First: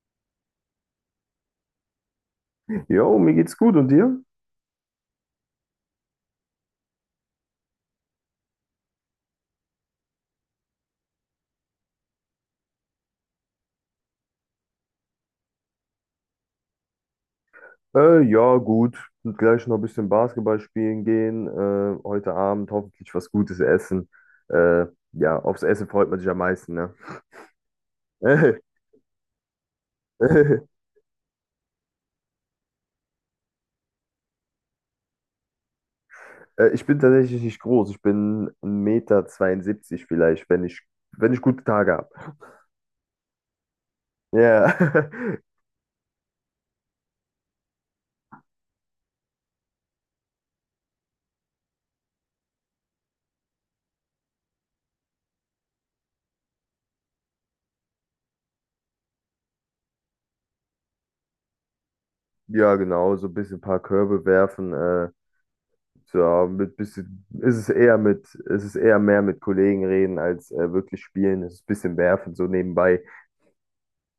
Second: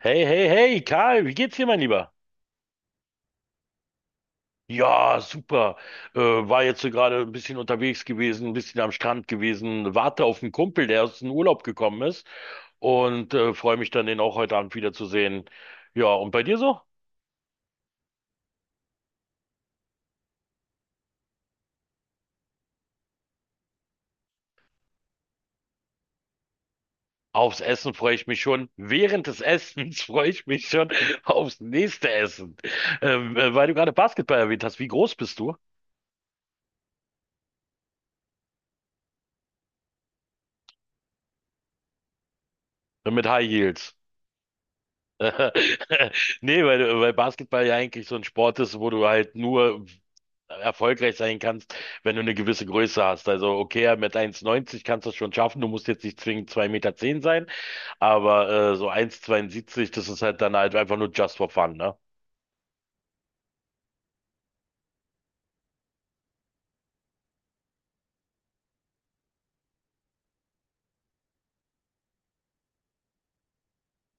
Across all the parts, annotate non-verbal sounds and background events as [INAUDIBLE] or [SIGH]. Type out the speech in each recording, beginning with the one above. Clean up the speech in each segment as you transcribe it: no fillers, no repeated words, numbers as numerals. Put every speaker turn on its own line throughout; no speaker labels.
Hey, hey, hey, Karl, wie geht's dir, mein Lieber?
Jo, mir geht's gut und dir?
Ja, super. War jetzt so gerade ein bisschen unterwegs gewesen, ein bisschen am Strand gewesen, warte auf einen Kumpel, der aus dem Urlaub gekommen ist und freue mich dann, den auch heute Abend wiederzusehen. Ja, und bei dir so?
Ja, gut. Und gleich noch ein bisschen Basketball spielen gehen. Heute Abend hoffentlich was Gutes essen. Äh, ja, aufs Essen freut man sich am meisten, ne?
Aufs Essen freue ich mich schon.
[LAUGHS]
Während des Essens [LAUGHS] freue ich mich schon aufs nächste Essen. Weil du gerade Basketball erwähnt hast, wie groß bist du?
Ich bin tatsächlich nicht groß. Ich bin 1,72 Meter zweiundsiebzig vielleicht, wenn ich gute Tage habe.
Mit High Heels.
Ja, [LAUGHS]
[LAUGHS] Nee, weil Basketball ja eigentlich so ein Sport ist, wo du halt nur erfolgreich sein kannst, wenn du eine gewisse Größe hast. Also okay, mit 1,90 kannst du es schon schaffen, du musst jetzt nicht zwingend 2,10 Meter zehn sein, aber so 1,72, das ist halt dann halt einfach nur just for fun, ne?
ja, genau. So ein bisschen ein paar Körbe werfen. Ja, mit bisschen ist es eher mit, ist es ist eher mehr mit Kollegen reden als wirklich spielen. Es ist ein bisschen werfen so nebenbei.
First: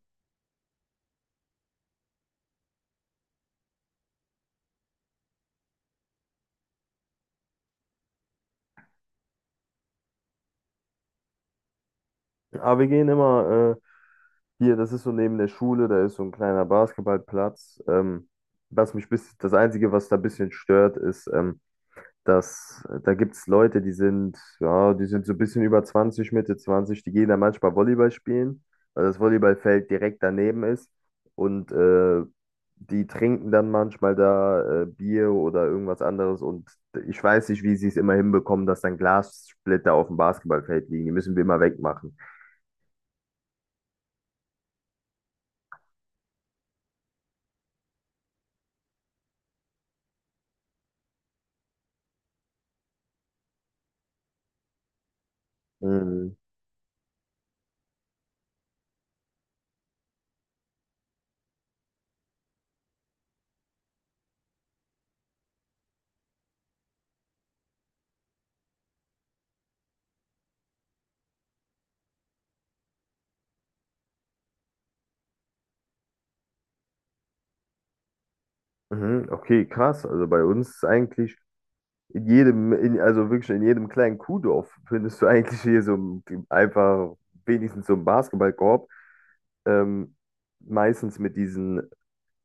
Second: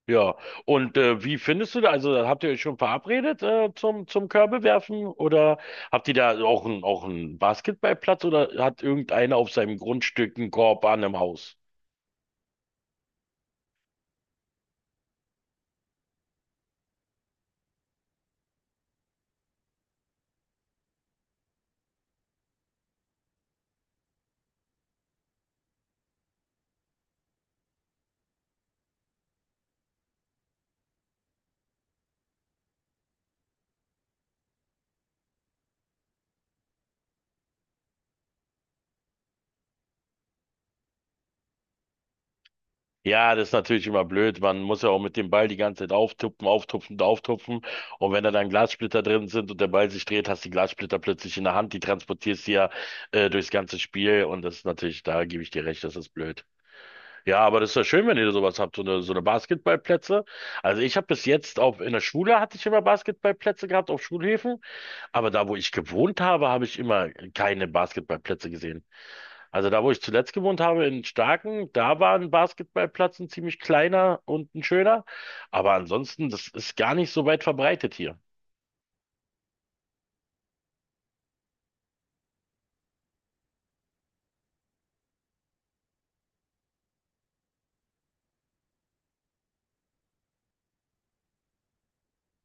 Ja. Und wie findest du da, also habt ihr euch schon verabredet zum Körbewerfen oder habt ihr da auch einen Basketballplatz oder hat irgendeiner auf seinem Grundstück einen Korb an im Haus?
Aber wir gehen immer hier, das ist so neben der Schule, da ist so ein kleiner Basketballplatz. Das Einzige, was da ein bisschen stört, ist, dass da gibt es Leute, ja, die sind so ein bisschen über zwanzig, Mitte 20. Die gehen da manchmal Volleyball spielen, weil das Volleyballfeld direkt daneben ist. Und die trinken dann manchmal da Bier oder irgendwas anderes. Und ich weiß nicht, wie sie es immer hinbekommen, dass dann Glassplitter auf dem Basketballfeld liegen. Die müssen wir immer wegmachen.
Ja, das ist natürlich immer blöd. Man muss ja auch mit dem Ball die ganze Zeit auftupfen, auftupfen und auftupfen. Und wenn da dann Glassplitter drin sind und der Ball sich dreht, hast du die Glassplitter plötzlich in der Hand. Die transportierst du ja durchs ganze Spiel. Und das ist natürlich, da gebe ich dir recht, das ist
Mhm.
blöd. Ja, aber das ist ja schön, wenn ihr sowas habt, so eine Basketballplätze. Also ich habe bis jetzt auch in der Schule hatte ich immer Basketballplätze gehabt auf Schulhöfen. Aber da, wo ich gewohnt habe, habe ich immer keine Basketballplätze gesehen. Also da, wo ich zuletzt gewohnt habe, in Starken, da war ein Basketballplatz ein ziemlich kleiner und ein schöner. Aber ansonsten, das ist gar nicht so weit verbreitet hier.
Mhm, okay, krass. Also bei uns ist eigentlich also wirklich in jedem kleinen Kuhdorf [LAUGHS] findest du eigentlich hier so einfach wenigstens so einen Basketballkorb. Ähm, Meistens mit diesen,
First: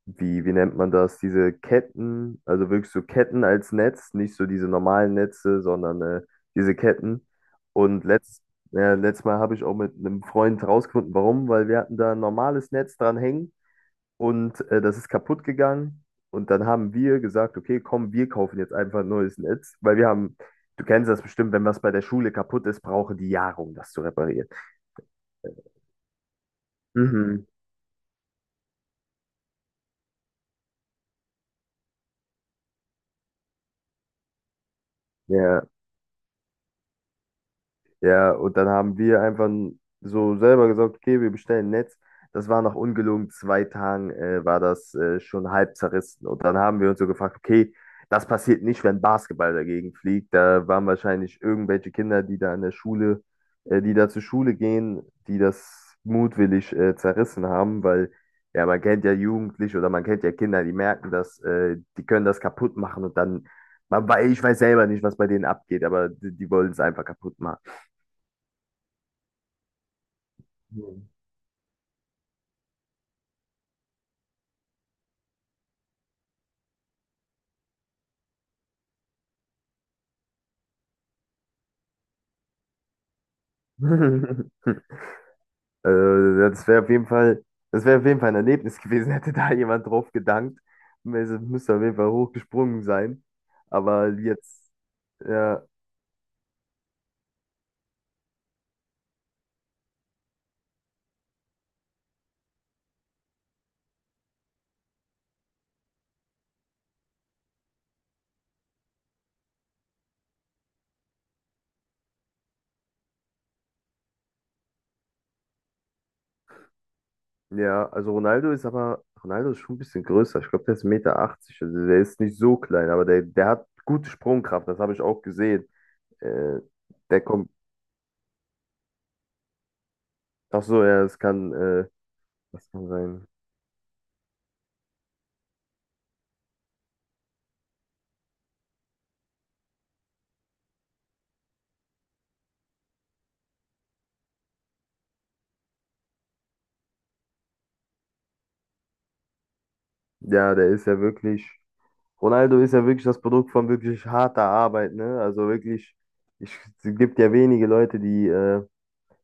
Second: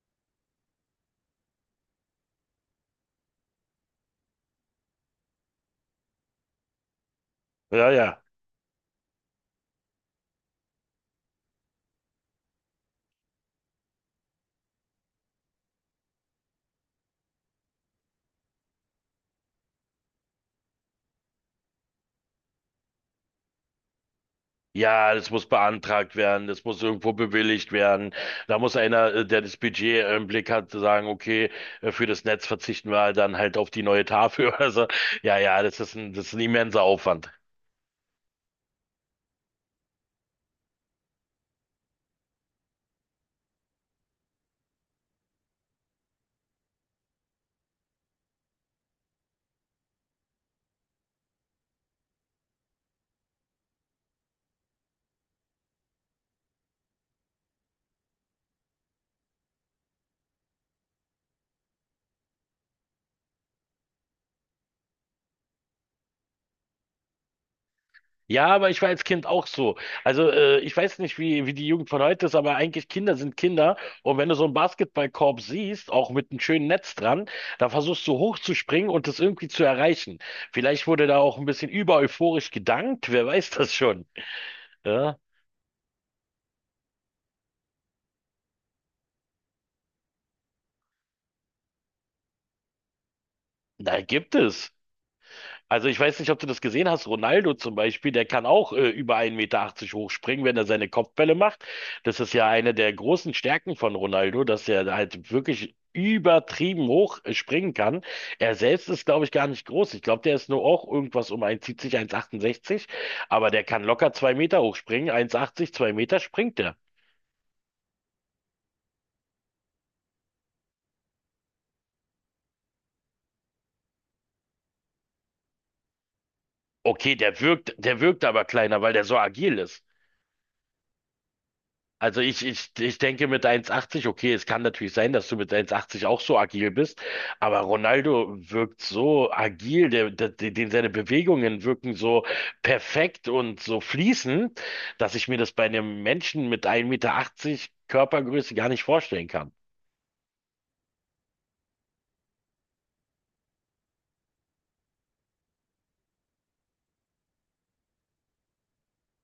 wie nennt man das, diese Ketten, also wirklich so Ketten als Netz, nicht so diese normalen Netze, sondern diese Ketten.
Ja,
Und
ja.
ja, letztes Mal habe ich auch mit einem Freund rausgefunden, warum, weil wir hatten da ein normales Netz dran hängen. Und das ist kaputt gegangen. Und dann haben wir gesagt, okay, komm, wir kaufen jetzt einfach ein neues Netz, weil wir haben, du kennst das bestimmt, wenn was bei der Schule kaputt ist, brauchen die Jahre, um das zu reparieren.
Ja, das muss beantragt werden, das muss irgendwo
Mhm.
bewilligt werden. Da muss einer, der das Budget im Blick hat, sagen, okay, für das Netz verzichten wir halt dann halt auf die neue Tafel. [LAUGHS] Also, ja, ja,
Ja.
das ist ein immenser Aufwand.
Ja, und dann haben wir einfach so selber gesagt, okay, wir bestellen Netz. Das war nach ungelogen 2 Tagen war das schon halb zerrissen. Und dann haben wir uns so gefragt, okay, das passiert nicht, wenn Basketball dagegen fliegt. Da waren wahrscheinlich irgendwelche Kinder, die da zur Schule gehen, die das mutwillig zerrissen haben, weil ja, man kennt ja Jugendliche oder man kennt ja Kinder, die merken das, die können das kaputt machen. Und dann, ich weiß selber nicht, was bei denen abgeht, aber die wollen es einfach kaputt machen.
Ja, aber ich war als Kind auch so. Also ich weiß
Mhm.
nicht, wie die Jugend von heute ist, aber eigentlich Kinder sind Kinder. Und wenn du so einen Basketballkorb siehst, auch mit einem schönen Netz dran, dann versuchst du hochzuspringen und das irgendwie zu erreichen. Vielleicht wurde da auch ein bisschen über euphorisch gedankt, wer weiß das schon.
[LAUGHS]
Ja,
Äh, ja, das wäre auf jeden Fall ein Erlebnis gewesen, [LAUGHS] hätte da jemand drauf gedankt. Es müsste auf jeden Fall hochgesprungen sein.
da
Aber
gibt
jetzt,
es.
ja,
Also ich weiß nicht, ob du das gesehen hast. Ronaldo zum Beispiel, der kann auch über 1,80 Meter achtzig hochspringen, wenn er seine Kopfbälle macht. Das ist ja eine der großen Stärken von Ronaldo, dass er halt wirklich übertrieben hoch springen kann. Er selbst ist, glaube ich, gar nicht groß. Ich glaube, der ist nur auch irgendwas um 1,70, 1,68. Aber der kann locker zwei Meter hochspringen. 1,80, zwei Meter springt er.
ja, also Ronaldo ist schon ein bisschen größer. Ich glaube, der ist 1,80 Meter. Also der ist nicht so klein, aber der hat gute Sprungkraft, das habe ich auch gesehen. Äh,
Okay,
der
der
kommt,
wirkt, der wirkt aber kleiner, weil der so agil ist.
Ach so, ja,
Also ich, ich,
was kann
ich denke
sein?
mit 1,80, okay, es kann natürlich sein, dass du mit 1,80 auch so agil bist, aber Ronaldo wirkt so agil, den seine Bewegungen wirken so perfekt und so fließend, dass ich mir das bei einem Menschen mit 1,80 Meter Körpergröße gar nicht vorstellen kann.
Ja, der ist ja wirklich. Ronaldo ist ja wirklich das Produkt von wirklich harter Arbeit, ne? Also wirklich, ich, es gibt ja wenige Leute, die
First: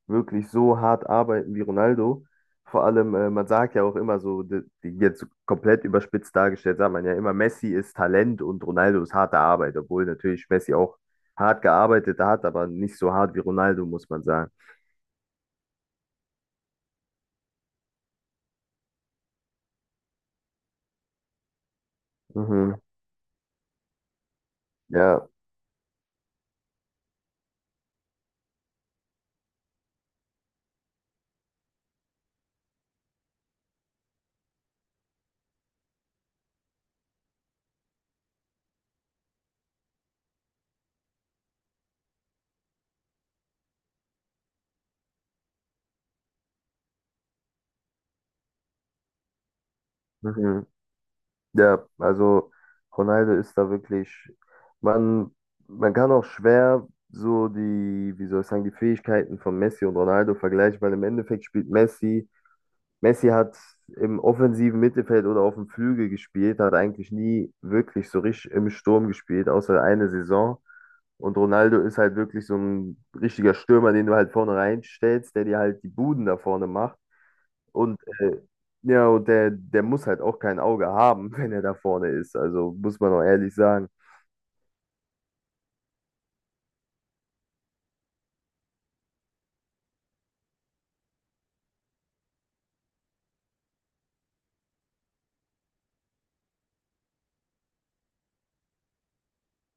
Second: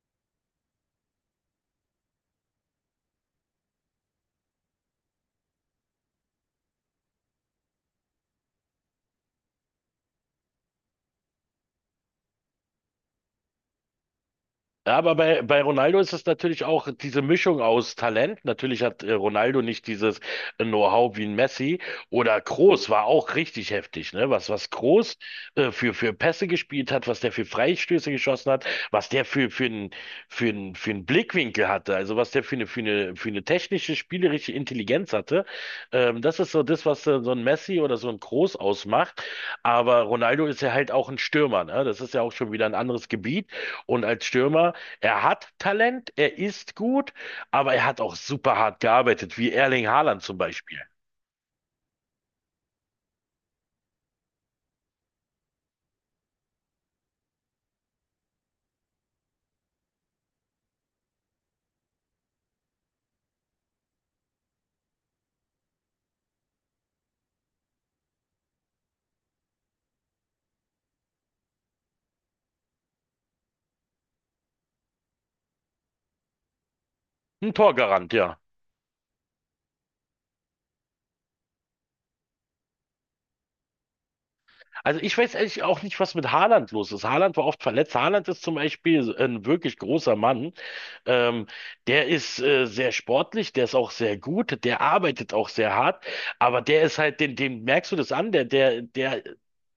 wirklich so hart arbeiten wie Ronaldo. Vor allem, man sagt ja auch immer so, die, die jetzt komplett überspitzt dargestellt, sagt man ja immer, Messi ist Talent und Ronaldo ist harte Arbeit, obwohl natürlich Messi auch hart gearbeitet hat, aber nicht so hart wie Ronaldo, muss man sagen.
Ja, aber bei Ronaldo ist es natürlich auch diese Mischung aus Talent. Natürlich hat Ronaldo nicht dieses Know-how wie ein Messi. Oder
Mhm.
Kroos war auch richtig heftig, ne? Was Kroos
Ja.
für Pässe gespielt hat, was der für Freistöße geschossen hat, was der für einen Blickwinkel hatte, also was der für eine technische, spielerische Intelligenz hatte. Das ist so das, was so ein Messi oder so ein Kroos ausmacht. Aber Ronaldo ist ja halt auch ein Stürmer, ne? Das ist ja auch schon wieder ein anderes Gebiet. Und als Stürmer er hat Talent, er ist gut, aber er hat auch super hart gearbeitet, wie Erling Haaland zum
Mhm.
Beispiel.
Ja, also Ronaldo ist da wirklich, man, man kann auch schwer so die, wie soll ich sagen, die Fähigkeiten von Messi und Ronaldo vergleichen, weil im Endeffekt spielt Messi hat im offensiven Mittelfeld oder auf dem Flügel gespielt, hat eigentlich nie wirklich so richtig im Sturm gespielt, außer eine Saison. Und Ronaldo ist halt wirklich so ein richtiger Stürmer, den du halt vorne reinstellst, der dir halt die Buden da vorne macht.
Ein
Und
Torgarant,
äh,
ja.
ja, und der muss halt auch kein Auge haben, [LAUGHS] wenn er da vorne ist. Also muss man auch ehrlich sagen.
Also ich weiß ehrlich auch nicht, was mit Haaland los ist. Haaland war oft verletzt. Haaland ist zum Beispiel ein wirklich großer Mann. Ähm, Der ist sehr sportlich, der ist auch sehr gut, der arbeitet auch sehr hart, aber der ist halt, den, dem merkst du das an, der, der, der,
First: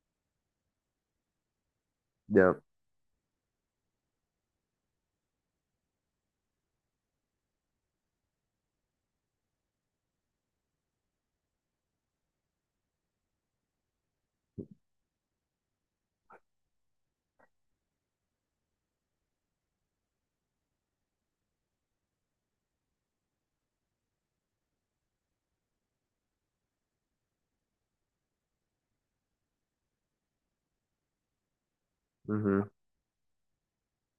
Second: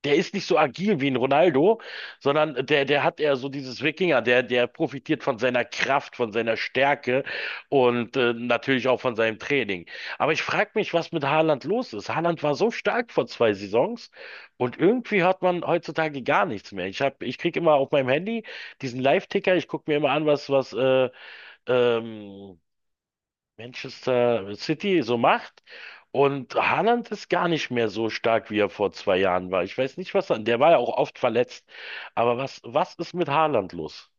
der ist nicht so agil wie ein Ronaldo,
Ja.
sondern der hat eher so dieses Wikinger, der profitiert von seiner Kraft, von seiner Stärke und natürlich auch von seinem Training. Aber ich frage mich, was mit Haaland los ist. Haaland war so stark vor zwei Saisons und irgendwie hört man heutzutage gar nichts mehr. Ich krieg immer auf meinem Handy diesen Live-Ticker, ich gucke mir immer an, was ähm, Manchester City so macht. Und Haaland ist gar nicht mehr so stark, wie er vor zwei Jahren war. Ich weiß nicht, was er, der war ja auch oft verletzt. Aber was,
Mhm.
was ist mit Haaland los?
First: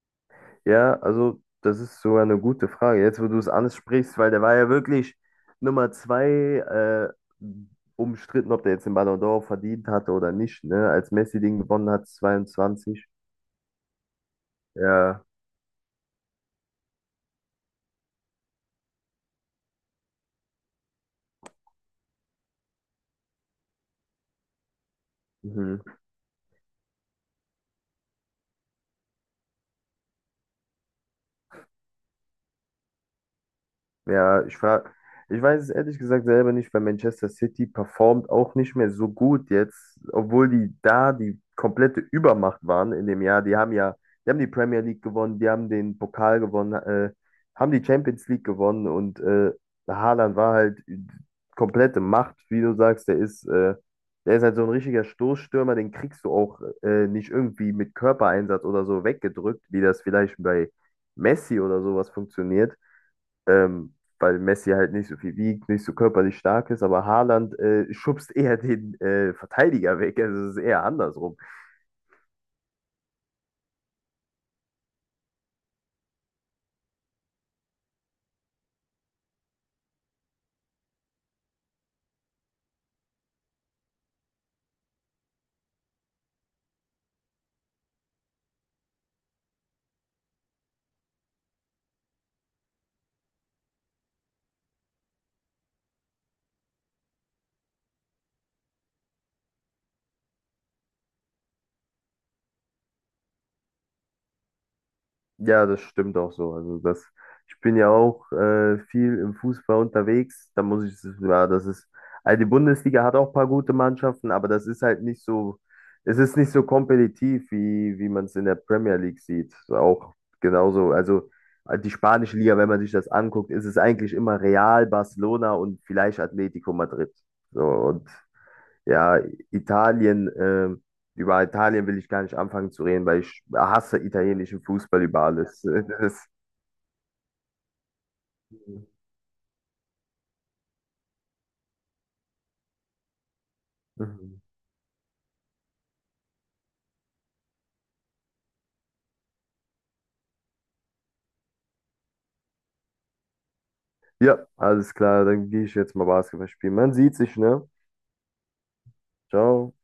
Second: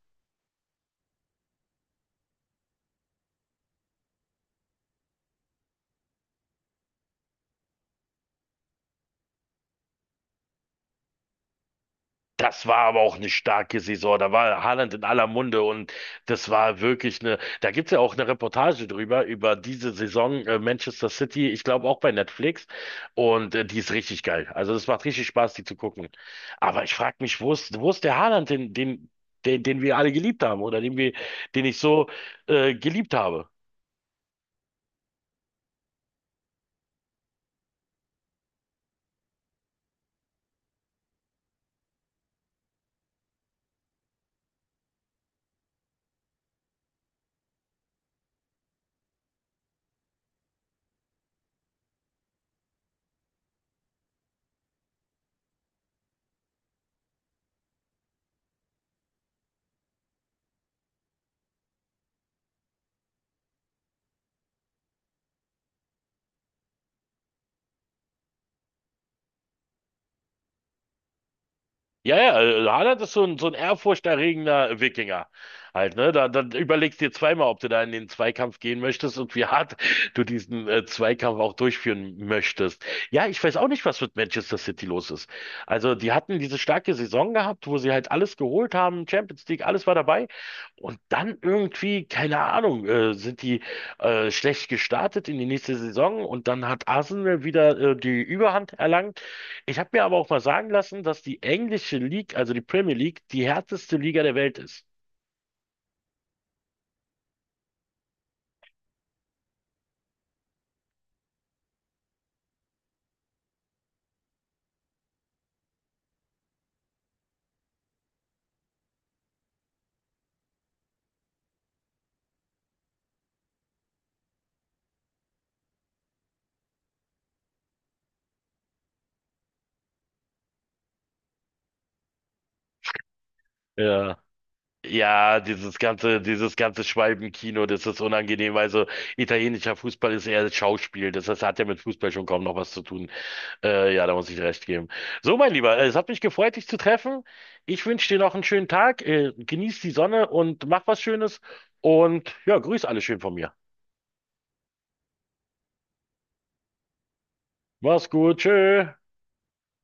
Ja, also das ist sogar eine gute Frage. Jetzt, wo du es ansprichst, weil der war ja wirklich Nummer zwei, umstritten, ob der jetzt den Ballon d'Or verdient hatte oder nicht, ne? Als Messi den gewonnen hat,
Das war aber
22.
auch eine starke Saison. Da war Haaland in
Ja.
aller Munde und das war wirklich eine. Da gibt's ja auch eine Reportage drüber, über diese Saison Manchester City, ich glaube auch bei Netflix. Und die ist richtig geil. Also das macht richtig Spaß, die zu
Mhm.
gucken. Aber ich frage mich, wo ist der Haaland, den wir alle geliebt haben oder den ich so geliebt habe?
Ja, ich weiß es ehrlich gesagt selber nicht, weil Manchester City performt auch nicht mehr so gut jetzt, obwohl die da die komplette Übermacht waren in dem Jahr. Die haben die Premier League gewonnen, die haben den Pokal gewonnen, haben die Champions League gewonnen, und Haaland war halt komplette Macht, wie du sagst. Der ist halt so ein richtiger Stoßstürmer, den kriegst du auch nicht irgendwie mit Körpereinsatz oder so weggedrückt, wie das vielleicht bei Messi oder sowas funktioniert, ähm, weil Messi halt nicht so viel wiegt, nicht so körperlich stark ist, aber Haaland schubst eher den Verteidiger weg. Also es ist eher andersrum.
Ja, ja, Haaland ist so ein ehrfurchterregender Wikinger. Halt, ne? Da überlegst dir zweimal, ob du da in den Zweikampf gehen möchtest und wie hart du diesen Zweikampf auch durchführen möchtest. Ja, ich weiß auch nicht, was mit Manchester City los ist. Also, die hatten diese starke Saison gehabt, wo sie halt alles geholt haben, Champions League, alles war dabei. Und dann irgendwie, keine Ahnung, sind die schlecht gestartet in die nächste Saison und dann hat Arsenal wieder die Überhand erlangt. Ich habe mir aber auch mal sagen lassen, dass die englische League, also die Premier League, die härteste Liga der Welt ist.
Ja, das stimmt auch so. Ich bin ja auch viel im Fußball unterwegs. Ja, also die Bundesliga hat auch ein paar gute Mannschaften, aber das ist halt nicht so, es ist nicht so kompetitiv, wie man es in der Premier League sieht. So auch genauso, also die spanische Liga, wenn man sich das anguckt, ist es eigentlich immer Real, Barcelona und vielleicht Atletico Madrid. So, und ja, Italien, äh, über Italien will ich gar nicht anfangen zu reden, weil ich hasse
Ja.
italienischen Fußball über
Ja,
alles.
dieses
[LAUGHS]
ganze,
Das,
dieses ganze Schwalbenkino, das ist unangenehm. Also italienischer Fußball ist eher Schauspiel. Das heißt, hat ja mit Fußball schon kaum noch was zu tun. Ja, da muss ich
Mhm.
dir recht geben. So, mein Lieber, es hat mich gefreut, dich zu treffen. Ich wünsche dir noch einen schönen Tag. Genieß die Sonne und mach was Schönes. Und ja, grüß alle schön von mir.
Ja, alles klar, dann gehe ich jetzt mal Basketball spielen. Man sieht sich, ne?
Mach's gut. Tschö.
Ciao.